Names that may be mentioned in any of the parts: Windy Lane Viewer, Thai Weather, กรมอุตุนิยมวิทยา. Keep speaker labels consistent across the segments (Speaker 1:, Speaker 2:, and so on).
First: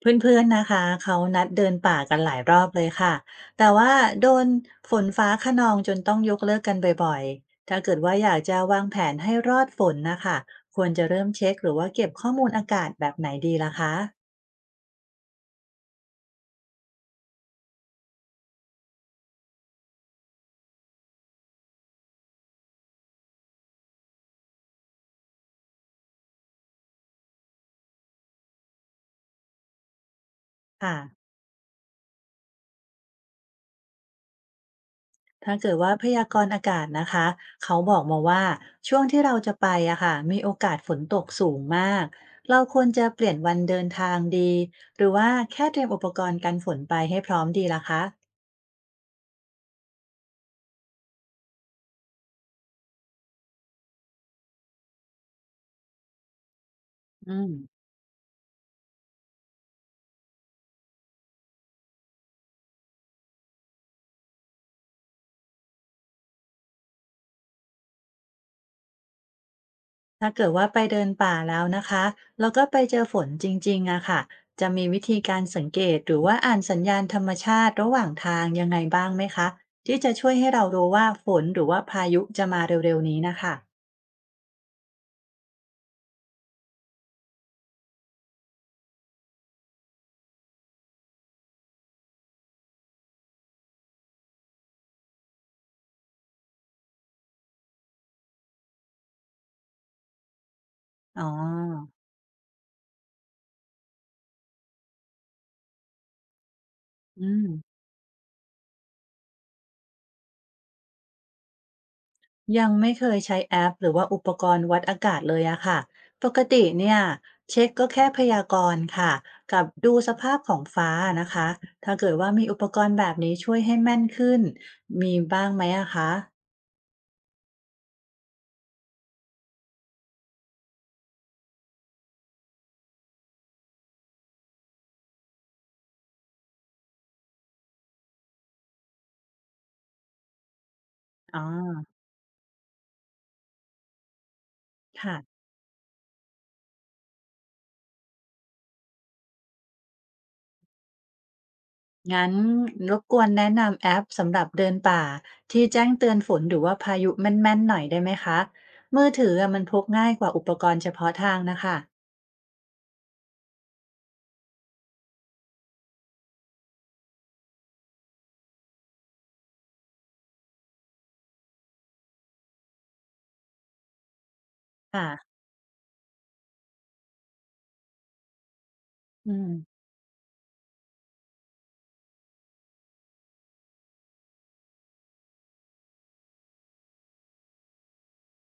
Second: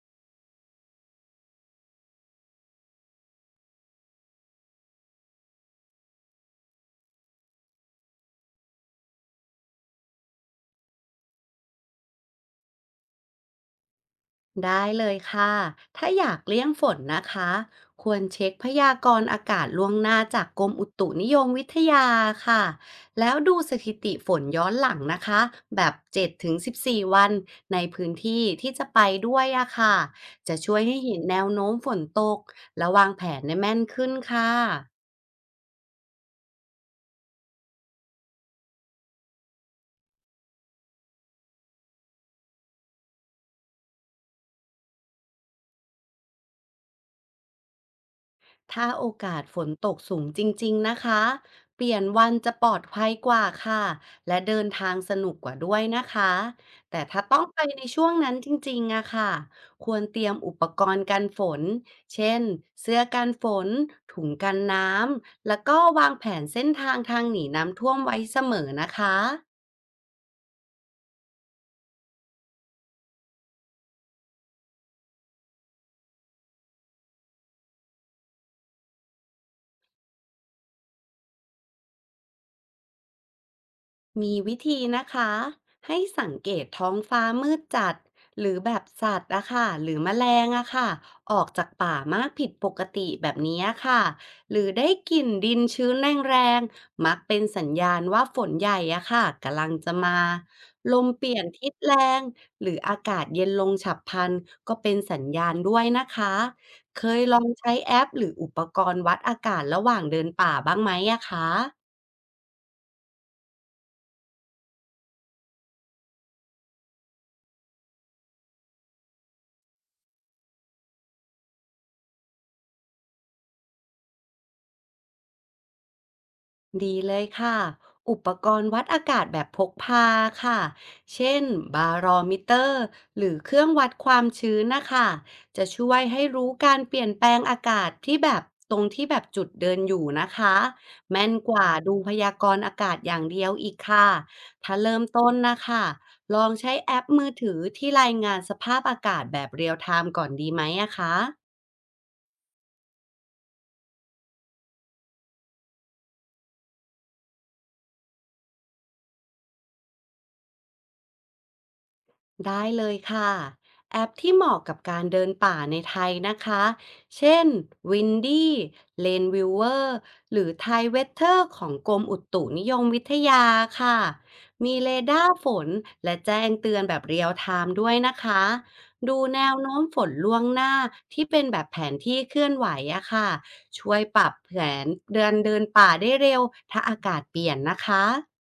Speaker 1: เพื่อนๆนะคะเขานัดเดินป่ากันหลายรอบเลยค่ะ แต่ว่าโดนฝนฟ้าคะนองจนต้องยกเลิกกันบ่อยๆถ้าเกิดว่าอยากจะวางแผนให้รอดฝนนะคะควรจะเริ่มเช็คหรือว่าเก็บข้อมูลอากาศแบบไหนดีล่ะคะ
Speaker 2: ได้เลยค่ะ ถ้าอยากเลี่ยงฝนนะคะ ควรเช็คพยากรณ์อากาศล่วงหน้าจากกรมอุตุนิยมวิทยาค่ะ แล้วดูสถิติฝนย้อนหลังนะคะ แบบ7-14วันในพื้นที่ที่จะไปด้วยอะค่ะ จะช่วย
Speaker 1: ค่ะ
Speaker 2: ให้เห็นแนวโน้มฝนตกและวางแผนได้แม่นขึ้นค่ะ
Speaker 1: ถ้าเกิดว่าพยากรณ์อากาศนะคะเขาบอกมาว่าช่วงที่เราจะไปอะค่ะมีโอกาสฝนตกสูงมาก เราควรจะเปลี่ยนวันเดินทางดีหรือว่าแค่เตรียมอุปกรณ์กันฝนไปให้พร้อมดีล่ะคะ
Speaker 2: ถ้าโอกาสฝนตกสูงจริงๆนะคะ เปลี่ยนวันจะปลอดภัยกว่าค่ะ และเดินทางสนุกกว่าด้วยนะคะ แต่ถ้า
Speaker 1: อื
Speaker 2: ต้อง
Speaker 1: ม
Speaker 2: ไปในช่วงนั้นจริงๆอะค่ะควรเตรียมอุปกรณ์กันฝน เช่นเสื้อกันฝนถุงกันน้ำ แล้วก็วางแผนเส้นทางทางหนีน้ำท่วมไว้เสมอนะคะ
Speaker 1: ถ้าเกิดว่าไปเดินป่าแล้วนะคะแล้วก็ไปเจอฝนจริงๆอะค่ะจะมีวิธีการสังเกตหรือว่าอ่านสัญญาณธรรมชาติระหว่างทางยังไงบ้างไหมคะที่จะช่วยให้เรารู้ว่าฝนหรือว่าพายุจะมาเร็วๆนี้นะคะ
Speaker 2: มีวิธีนะคะให้สังเกตท้องฟ้ามืดจัดหรือแบบสัตว์อะค่ะหรือแมลงอะค่ะออกจากป่ามากผิดปกติแบบนี้อะค่ะหรือได้กลิ่นดินชื้นแรงๆมักเป็นสัญญาณว่าฝนใหญ่อะค่ะกำลังจะมาลม
Speaker 1: อ๋
Speaker 2: เปลี่ยนทิศแร
Speaker 1: อ
Speaker 2: งหรืออากาศเย็นลงฉับพลันก็เป็นสัญญาณด้วยนะคะเคย
Speaker 1: อื
Speaker 2: ลอง
Speaker 1: ม
Speaker 2: ใช้แอปหรืออุปกรณ์วัดอากาศระหว่างเดินป่าบ้างไหมอะคะ
Speaker 1: ยังไม่เคยใช้แอปหรือว่าอุปกรณ์วัดอากาศเลยอะค่ะปกติเนี่ยเช็คก็แค่พยากรณ์ค่ะกับดูสภาพของฟ้านะคะถ้าเกิดว่ามีอุปกรณ์แบบนี้ช่วยให้แม่นขึ้นมีบ้างไหมอะคะ
Speaker 2: ดีเลยค่ะ อุปกรณ์วัดอากาศแบบพกพาค่ะ เช่นบารอมิเตอร์หรือเครื่องวัดความชื้นนะคะ จะช่วยให้รู้การเปลี่ยนแปลงอากาศที่แบบตรงที่แบบจุดเดินอยู่นะคะ แม่น
Speaker 1: อ๋
Speaker 2: กว่า
Speaker 1: อ
Speaker 2: ดูพยากรณ์อากาศอย่างเดียวอีกค่ะ ถ้าเริ่ม
Speaker 1: ค่ะ
Speaker 2: ต้นนะคะ ลองใช้แอปมือถือที่รายงานสภาพอากาศแบบเรียลไทม์ก่อนดีไหมอะคะ
Speaker 1: งั้นรบกวนแนะนำแอปสำหรับเดินป่าที่แจ้งเตือนฝนหรือว่าพายุแม่นๆหน่อยได้ไหมคะ มือถืออะมันพกง่ายกว่าอุปกรณ์เฉพาะทางนะคะ
Speaker 2: ได้เลยค่ะแอปที่เหมาะกับการเดินป่าในไทยนะคะเช่น Windy Lane Viewer หรือ Thai Weather ของกรมอุตุนิยมวิทยาค่ะมีเรดา
Speaker 1: ค่ะ
Speaker 2: ร์ฝนและแจ้งเตือนแบบเรียลไทม์ด้วยนะคะดู
Speaker 1: อื
Speaker 2: แน
Speaker 1: ม
Speaker 2: วโน้มฝนล่วงหน้าที่เป็นแบบแผนที่เคลื่อนไหวอะค่ะช่วยปรับแผนเดินเดินป่าได้เร็วถ้าอากาศเปลี่ยนนะคะ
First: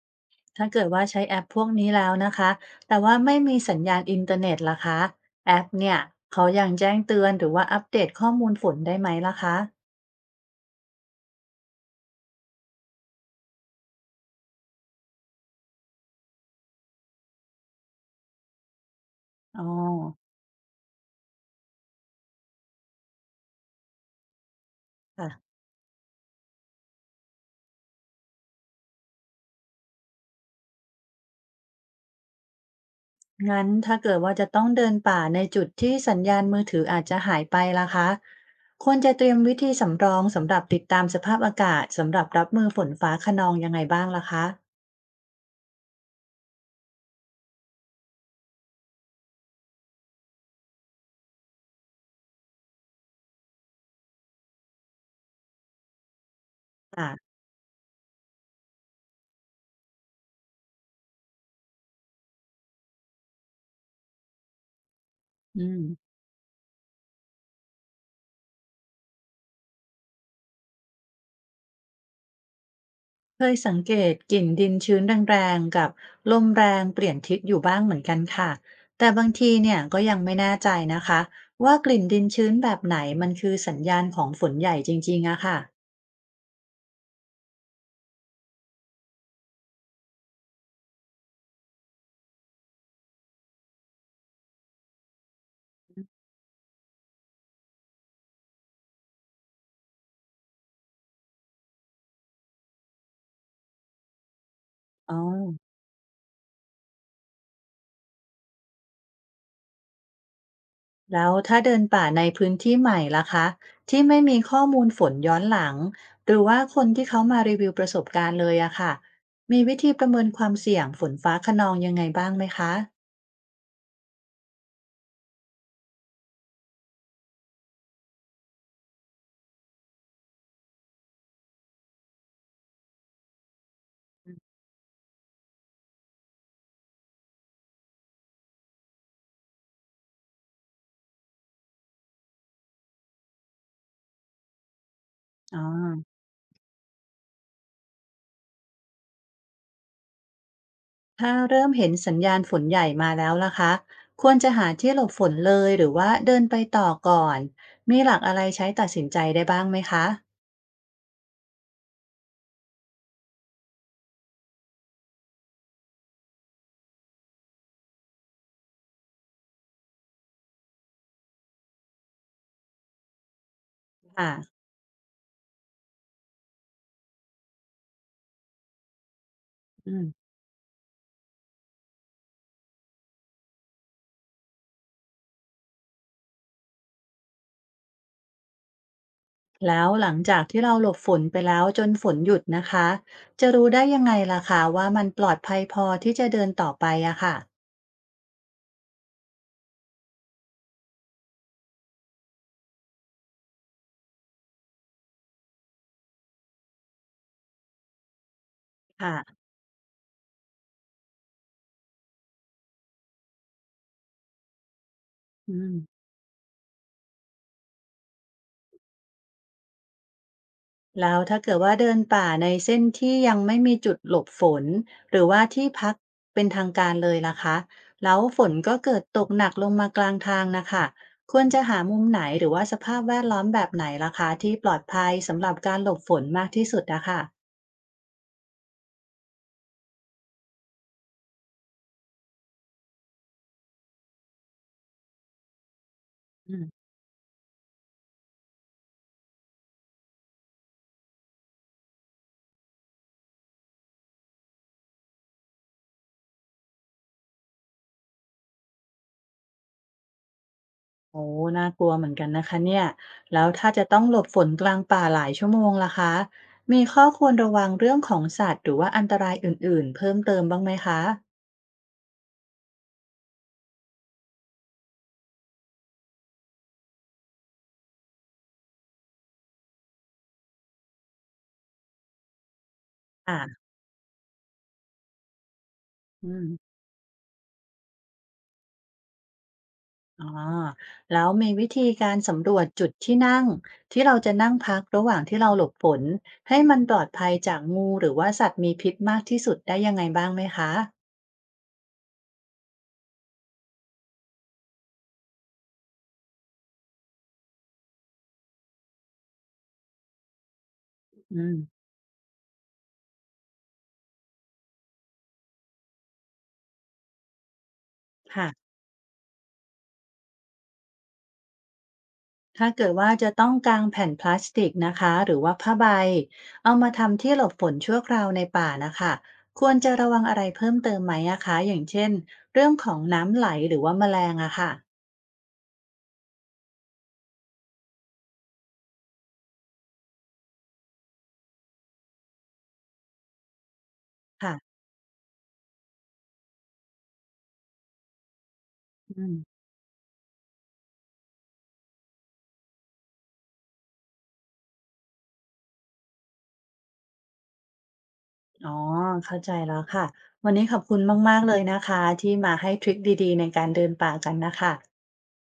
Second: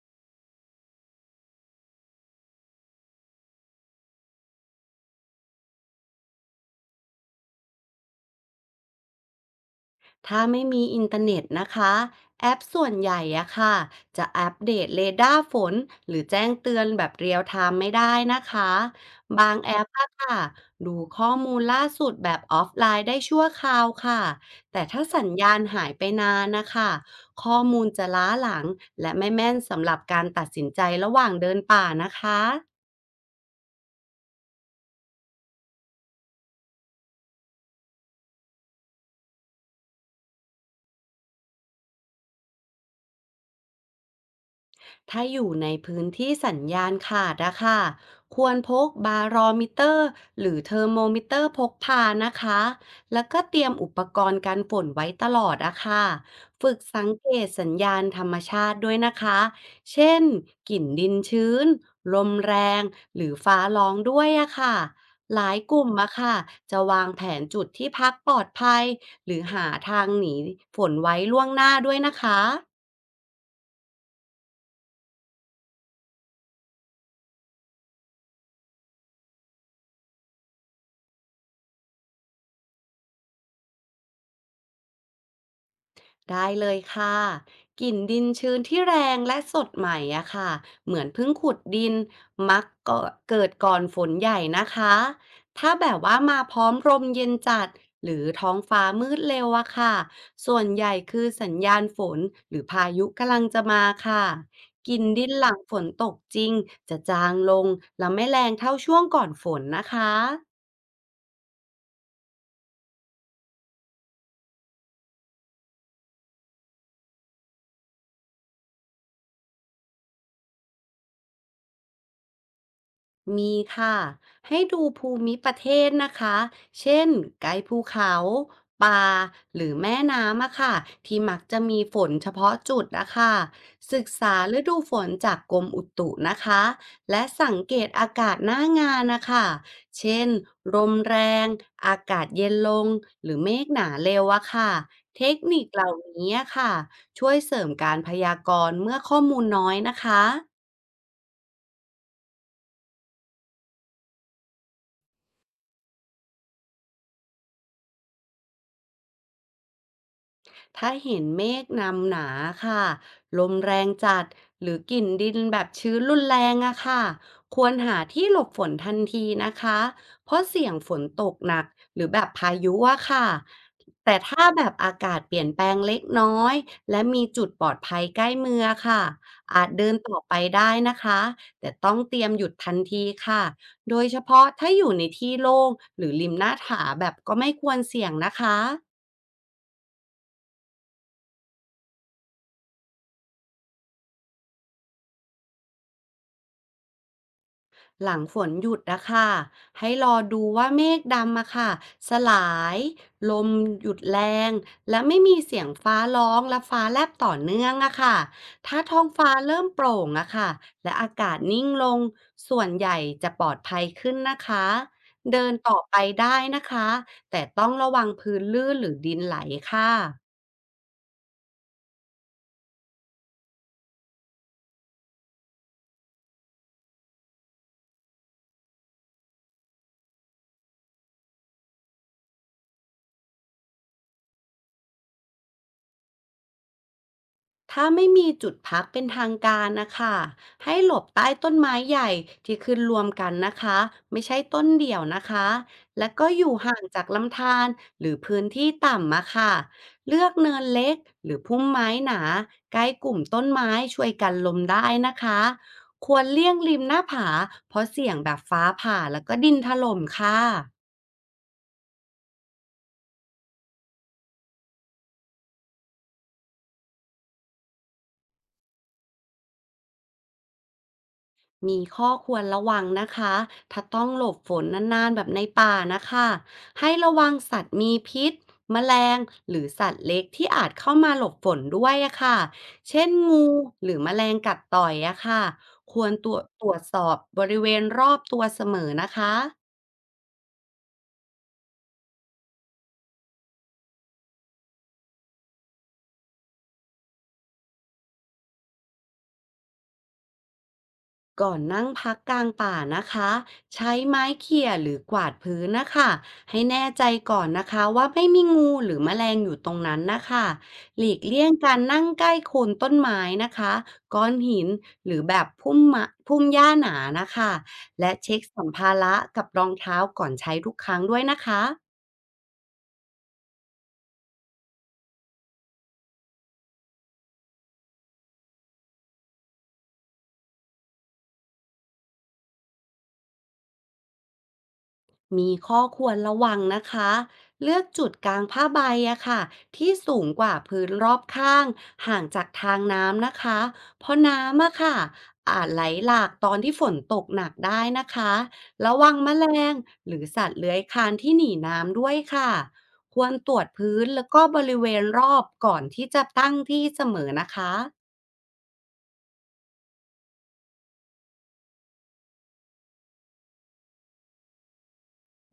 Speaker 1: ถ้าเกิดว่าใช้แอปพวกนี้แล้วนะคะ แต่ว่าไม่มีสัญญาณอินเทอร์เน็ตล่ะคะแอปเนี่ยเขายังแจ้งเตือนหรือว่าอัปเดตข้อมูลฝนได้ไหมล่ะคะ
Speaker 2: ถ้าไม่มีอินเทอร์เน็ตนะคะแอปส่วนใหญ่อะค่ะจะอัปเดตเรดาร์ฝนหรือแจ้งเตือนแบบเรียลไทม์ไม่ได้นะคะบาง
Speaker 1: อ๋อ
Speaker 2: แอปอะค่ะดูข้อมูลล่าสุดแบบออฟไลน์ได้ชั่วคราวค่ะแต่ถ้าสัญ
Speaker 1: ค่ะ
Speaker 2: ญาณหายไปนานนะคะข้อมูลจะล้าหลังและไม่แม่นสำหรับการตัดสินใจระหว่างเดินป่านะคะ
Speaker 1: งั้นถ้าเกิดว่าจะต้องเดินป่าในจุดที่สัญญาณมือถืออาจจะหายไปล่ะคะควรจะเตรียมวิธีสำรองสำหรับติดตามสภาพอากาศสำหรับรับมือฝนฟ้าคะนองยังไงบ้างล่ะคะ
Speaker 2: ถ้าอยู่ในพื้นที่สัญญาณขาดอะค่ะควรพกบารอมิเตอร์หรือเทอร์โมมิเตอร์พกพานะคะ แล้วก็เตรียมอุปกรณ์กันฝนไว้ตลอดอะค่ะฝึกสังเก
Speaker 1: ค่ะ
Speaker 2: ตสัญญาณธรรมชาติด้วยนะคะ เช่นกลิ่นดินชื้นลมแรงหรือฟ้าร้องด้วยอะค่ะ หลายก
Speaker 1: อืม
Speaker 2: ลุ่มอะค่ะจะวางแผนจุดที่พักปลอดภัยหรือหาทางหนีฝนไว้ล่วงหน้าด้วยนะคะ
Speaker 1: เคยสังเกตกลิ่นดินชื้นแรงๆกับลมแรงเปลี่ยนทิศอยู่บ้างเหมือนกันค่ะแต่บางทีเนี่ยก็ยังไม่แน่ใจนะคะว่ากลิ่นดินชื้นแบบไหนมันคือสัญญาณของฝนใหญ่จริงๆอะค่ะ
Speaker 2: ได้เลยค่ะกลิ่นดินชื้นที่แรงและสดใหม่อะค่ะเหมือนเพิ่งขุดดินมักก็เกิดก่อนฝนใหญ่นะคะถ้าแบบว่ามาพร้อมลมเย็นจัดหรือท้องฟ้ามืดเร็วอะค่ะส่วนใหญ่คือสัญญาณฝนหรือพายุกำลังจะมาค่ะกลิ่น
Speaker 1: อ๋อ
Speaker 2: ดินหลังฝนตกจริงจะจางลงและไม่แรงเท่าช่วงก่อนฝนนะคะ
Speaker 1: แล้วถ้าเดินป่าในพื้นที่ใหม่ล่ะคะที่ไม่มีข้อมูลฝนย้อนหลังหรือว่าคนที่เขามารีวิวประสบการณ์เลยอะค่ะมีวิธีประเมินความเสี่ยงฝนฟ้าคะนองยังไงบ้างไหมคะ
Speaker 2: มีค่ะให้ดูภูมิประเทศนะคะเช่นไกลภูเขาป่าหรือแม่น้ำอะค่ะที่มักจะมีฝนเฉพาะจุดนะคะศึกษาฤดูฝนจากกรมอุตุนะคะและสังเกตอากาศหน้างานนะคะเช่นลมแรงอากาศเย็นลงหรือเมฆหนาเร็วอะค่ะเทค
Speaker 1: อ๋อ
Speaker 2: นิคเหล่านี้อะค่ะช่วยเสริมการพยากรณ์เมื่อข้อมูลน้อยนะคะ
Speaker 1: ถ้าเริ่มเห็นสัญญาณฝนใหญ่มาแล้วล่ะคะควรจะหาที่หลบฝนเลยหรือว่าเดินไปต่อก่อนมีหลักอะไรใช้ตัดสินใจได้บ้างไหมคะ
Speaker 2: ถ้าเห็นเมฆนำหนาค่ะลมแรงจัดหรือกลิ่นดินแบบชื้นรุนแรงอะค่ะควรหาที่หลบฝนทันทีนะคะเพราะเสี่ยงฝนตกหนักหรือแบบพายุอะค่ะแต่
Speaker 1: ค่ะ
Speaker 2: ถ้าแบบอากาศเปลี่ยนแปลงเล็กน้อยและมีจุดปลอดภัยใกล้มือค่ะอาจเดิ
Speaker 1: อื
Speaker 2: น
Speaker 1: ม
Speaker 2: ต่อไปได้นะคะแต่ต้องเตรียมหยุดทันทีค่ะโดยเฉพาะถ้าอยู่ในที่โล่งหรือริมหน้าผาแบบก็ไม่ควรเสี่ยงนะคะ
Speaker 1: แล้วหลังจากที่เราหลบฝนไปแล้วจนฝนหยุดนะคะจะรู้ได้ยังไงล่ะคะว่ามันปลอดภัยพอที่จะเดินต่อไปอะค่ะ
Speaker 2: หลังฝนหยุดนะค่ะให้รอดูว่าเมฆดำอะค่ะสลายลมหยุดแรงและไม่มีเสียงฟ้าร้องและฟ้าแลบต่อเนื่องอะค่ะถ้าท้องฟ้า
Speaker 1: ค่ะ
Speaker 2: เริ่มโปร่งอะค่ะและอากาศนิ่งลงส่วนใหญ่จะปลอดภัยขึ้นนะคะเดิ
Speaker 1: อื
Speaker 2: น
Speaker 1: ม
Speaker 2: ต่อไปได้นะคะแต่ต้องระวังพื้นลื่นหรือดินไหลค่ะ
Speaker 1: แล้วถ้าเกิดว่าเดินป่าในเส้นที่ยังไม่มีจุดหลบฝนหรือว่าที่พักเป็นทางการเลยล่ะคะแล้วฝนก็เกิดตกหนักลงมากลางทางนะคะควรจะหามุมไหนหรือว่าสภาพแวดล้อมแบบไหนล่ะคะที่ปลอดภัยสำหรับการหลบฝนมากที่สุดอะค่ะ
Speaker 2: ถ้าไม่มีจุดพักเป็นทางการนะคะให้หลบใต้ต้นไม้ใหญ่ที่ขึ้นรวมกันนะคะไม่ใช่ต้นเดี่ยวนะคะและก็อยู่ห่างจากลำธารหรือพื้นที่ต่ำมาค่ะเลือกเนินเล็กหรือพุ่มไม้หนาใกล้กลุ่มต้นไม้ช่วยกันลมได้นะคะควรเลี่ยงริมหน้าผาเพราะเสี่ยงแบบฟ้าผ่าแล้วก็ดินถล่มค่ะ
Speaker 1: โอ้น่ากลัวเหมือนกันนะคะเนี่ยแล้วถ้าจะต้องหลบฝนกลางป่าหลายชั่วโมงล่ะคะมีข้อควรระวังเรื่องของสัตว์หรือว่าอันตรายอื่นๆเพิ่มเติมบ้างไหมคะ
Speaker 2: มีข้อควรระวังนะคะ ถ้าต้องหลบฝนนานๆแบบในป่านะคะ ให้ระวังสัตว์มีพิษแมลงหรือสัตว์เล็กที่อาจเข้ามาหลบฝนด้วยอะค่ะเช่นงู
Speaker 1: ค่ะ
Speaker 2: หรือแมลงกัดต่อยอะค่ะควรต
Speaker 1: อื
Speaker 2: รวจต
Speaker 1: ม
Speaker 2: รวจสอบบริเวณรอบตัวเสมอนะคะ
Speaker 1: อ๋อแล้วมีวิธีการสำรวจจุดที่นั่งที่เราจะนั่งพักระหว่างที่เราหลบฝนให้มันปลอดภัยจากงูหรือว่าสัตว์มีพิษมากที่สุดได้ยังไงบ้างไหมคะ
Speaker 2: ก่อนนั่งพักกลางป่านะคะใช้ไม้เขี่ยหรือกวาดพื้นนะคะให้แน่ใจก่อนนะคะว่าไม่มีงูหรือแมลงอยู่ตรงนั้นนะคะหลีก
Speaker 1: อื
Speaker 2: เลี่ยง
Speaker 1: ม
Speaker 2: การนั่งใกล้โคนต้นไม้นะคะก้อนหินหรือแบบพุ่มมะพุ่มหญ้าหนานะคะและเช็ค
Speaker 1: ค่ะ
Speaker 2: สัมภาระกับรองเท้าก่อนใช้ทุกครั้งด้วยนะคะ
Speaker 1: ถ้าเกิดว่าจะต้องกางแผ่นพลาสติกนะคะหรือว่าผ้าใบเอามาทำที่หลบฝนชั่วคราวในป่านะคะควรจะระวังอะไรเพิ่มเติมไหมอะคะอย่างเช่นเรื่องของน้ำไหลหรือว่าแมลงอะค่ะ
Speaker 2: มีข้อควรระวังนะคะเลือกจุดกลางผ้าใบอะค่ะที่สูงกว่าพื้นรอบข้างห่างจากทางน้ำนะคะเพราะ
Speaker 1: ค่ะ
Speaker 2: น้ำอะค่ะอาจไหลหลากตอนที่ฝนตกหนักได้นะคะระวัง
Speaker 1: อื
Speaker 2: แม
Speaker 1: ม
Speaker 2: ลงหรือสัตว์เลื้อยคลานที่หนีน้ำด้วยค่ะควรตรวจพื้นแล้วก็บริเวณรอบก่อนที่จะตั้งที่เสมอนะคะ
Speaker 1: อ๋อเข้าใจแล้วค่ะวันนี้ขอบคุณมากๆเลยนะคะที่มาให้ทริคดีๆในการเดินป่ากันนะคะ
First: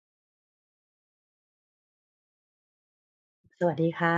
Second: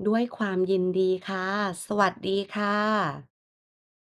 Speaker 2: ด้วยความยินดีค่ะสวัสดีค่ะ
Speaker 1: สวัสดีค่ะ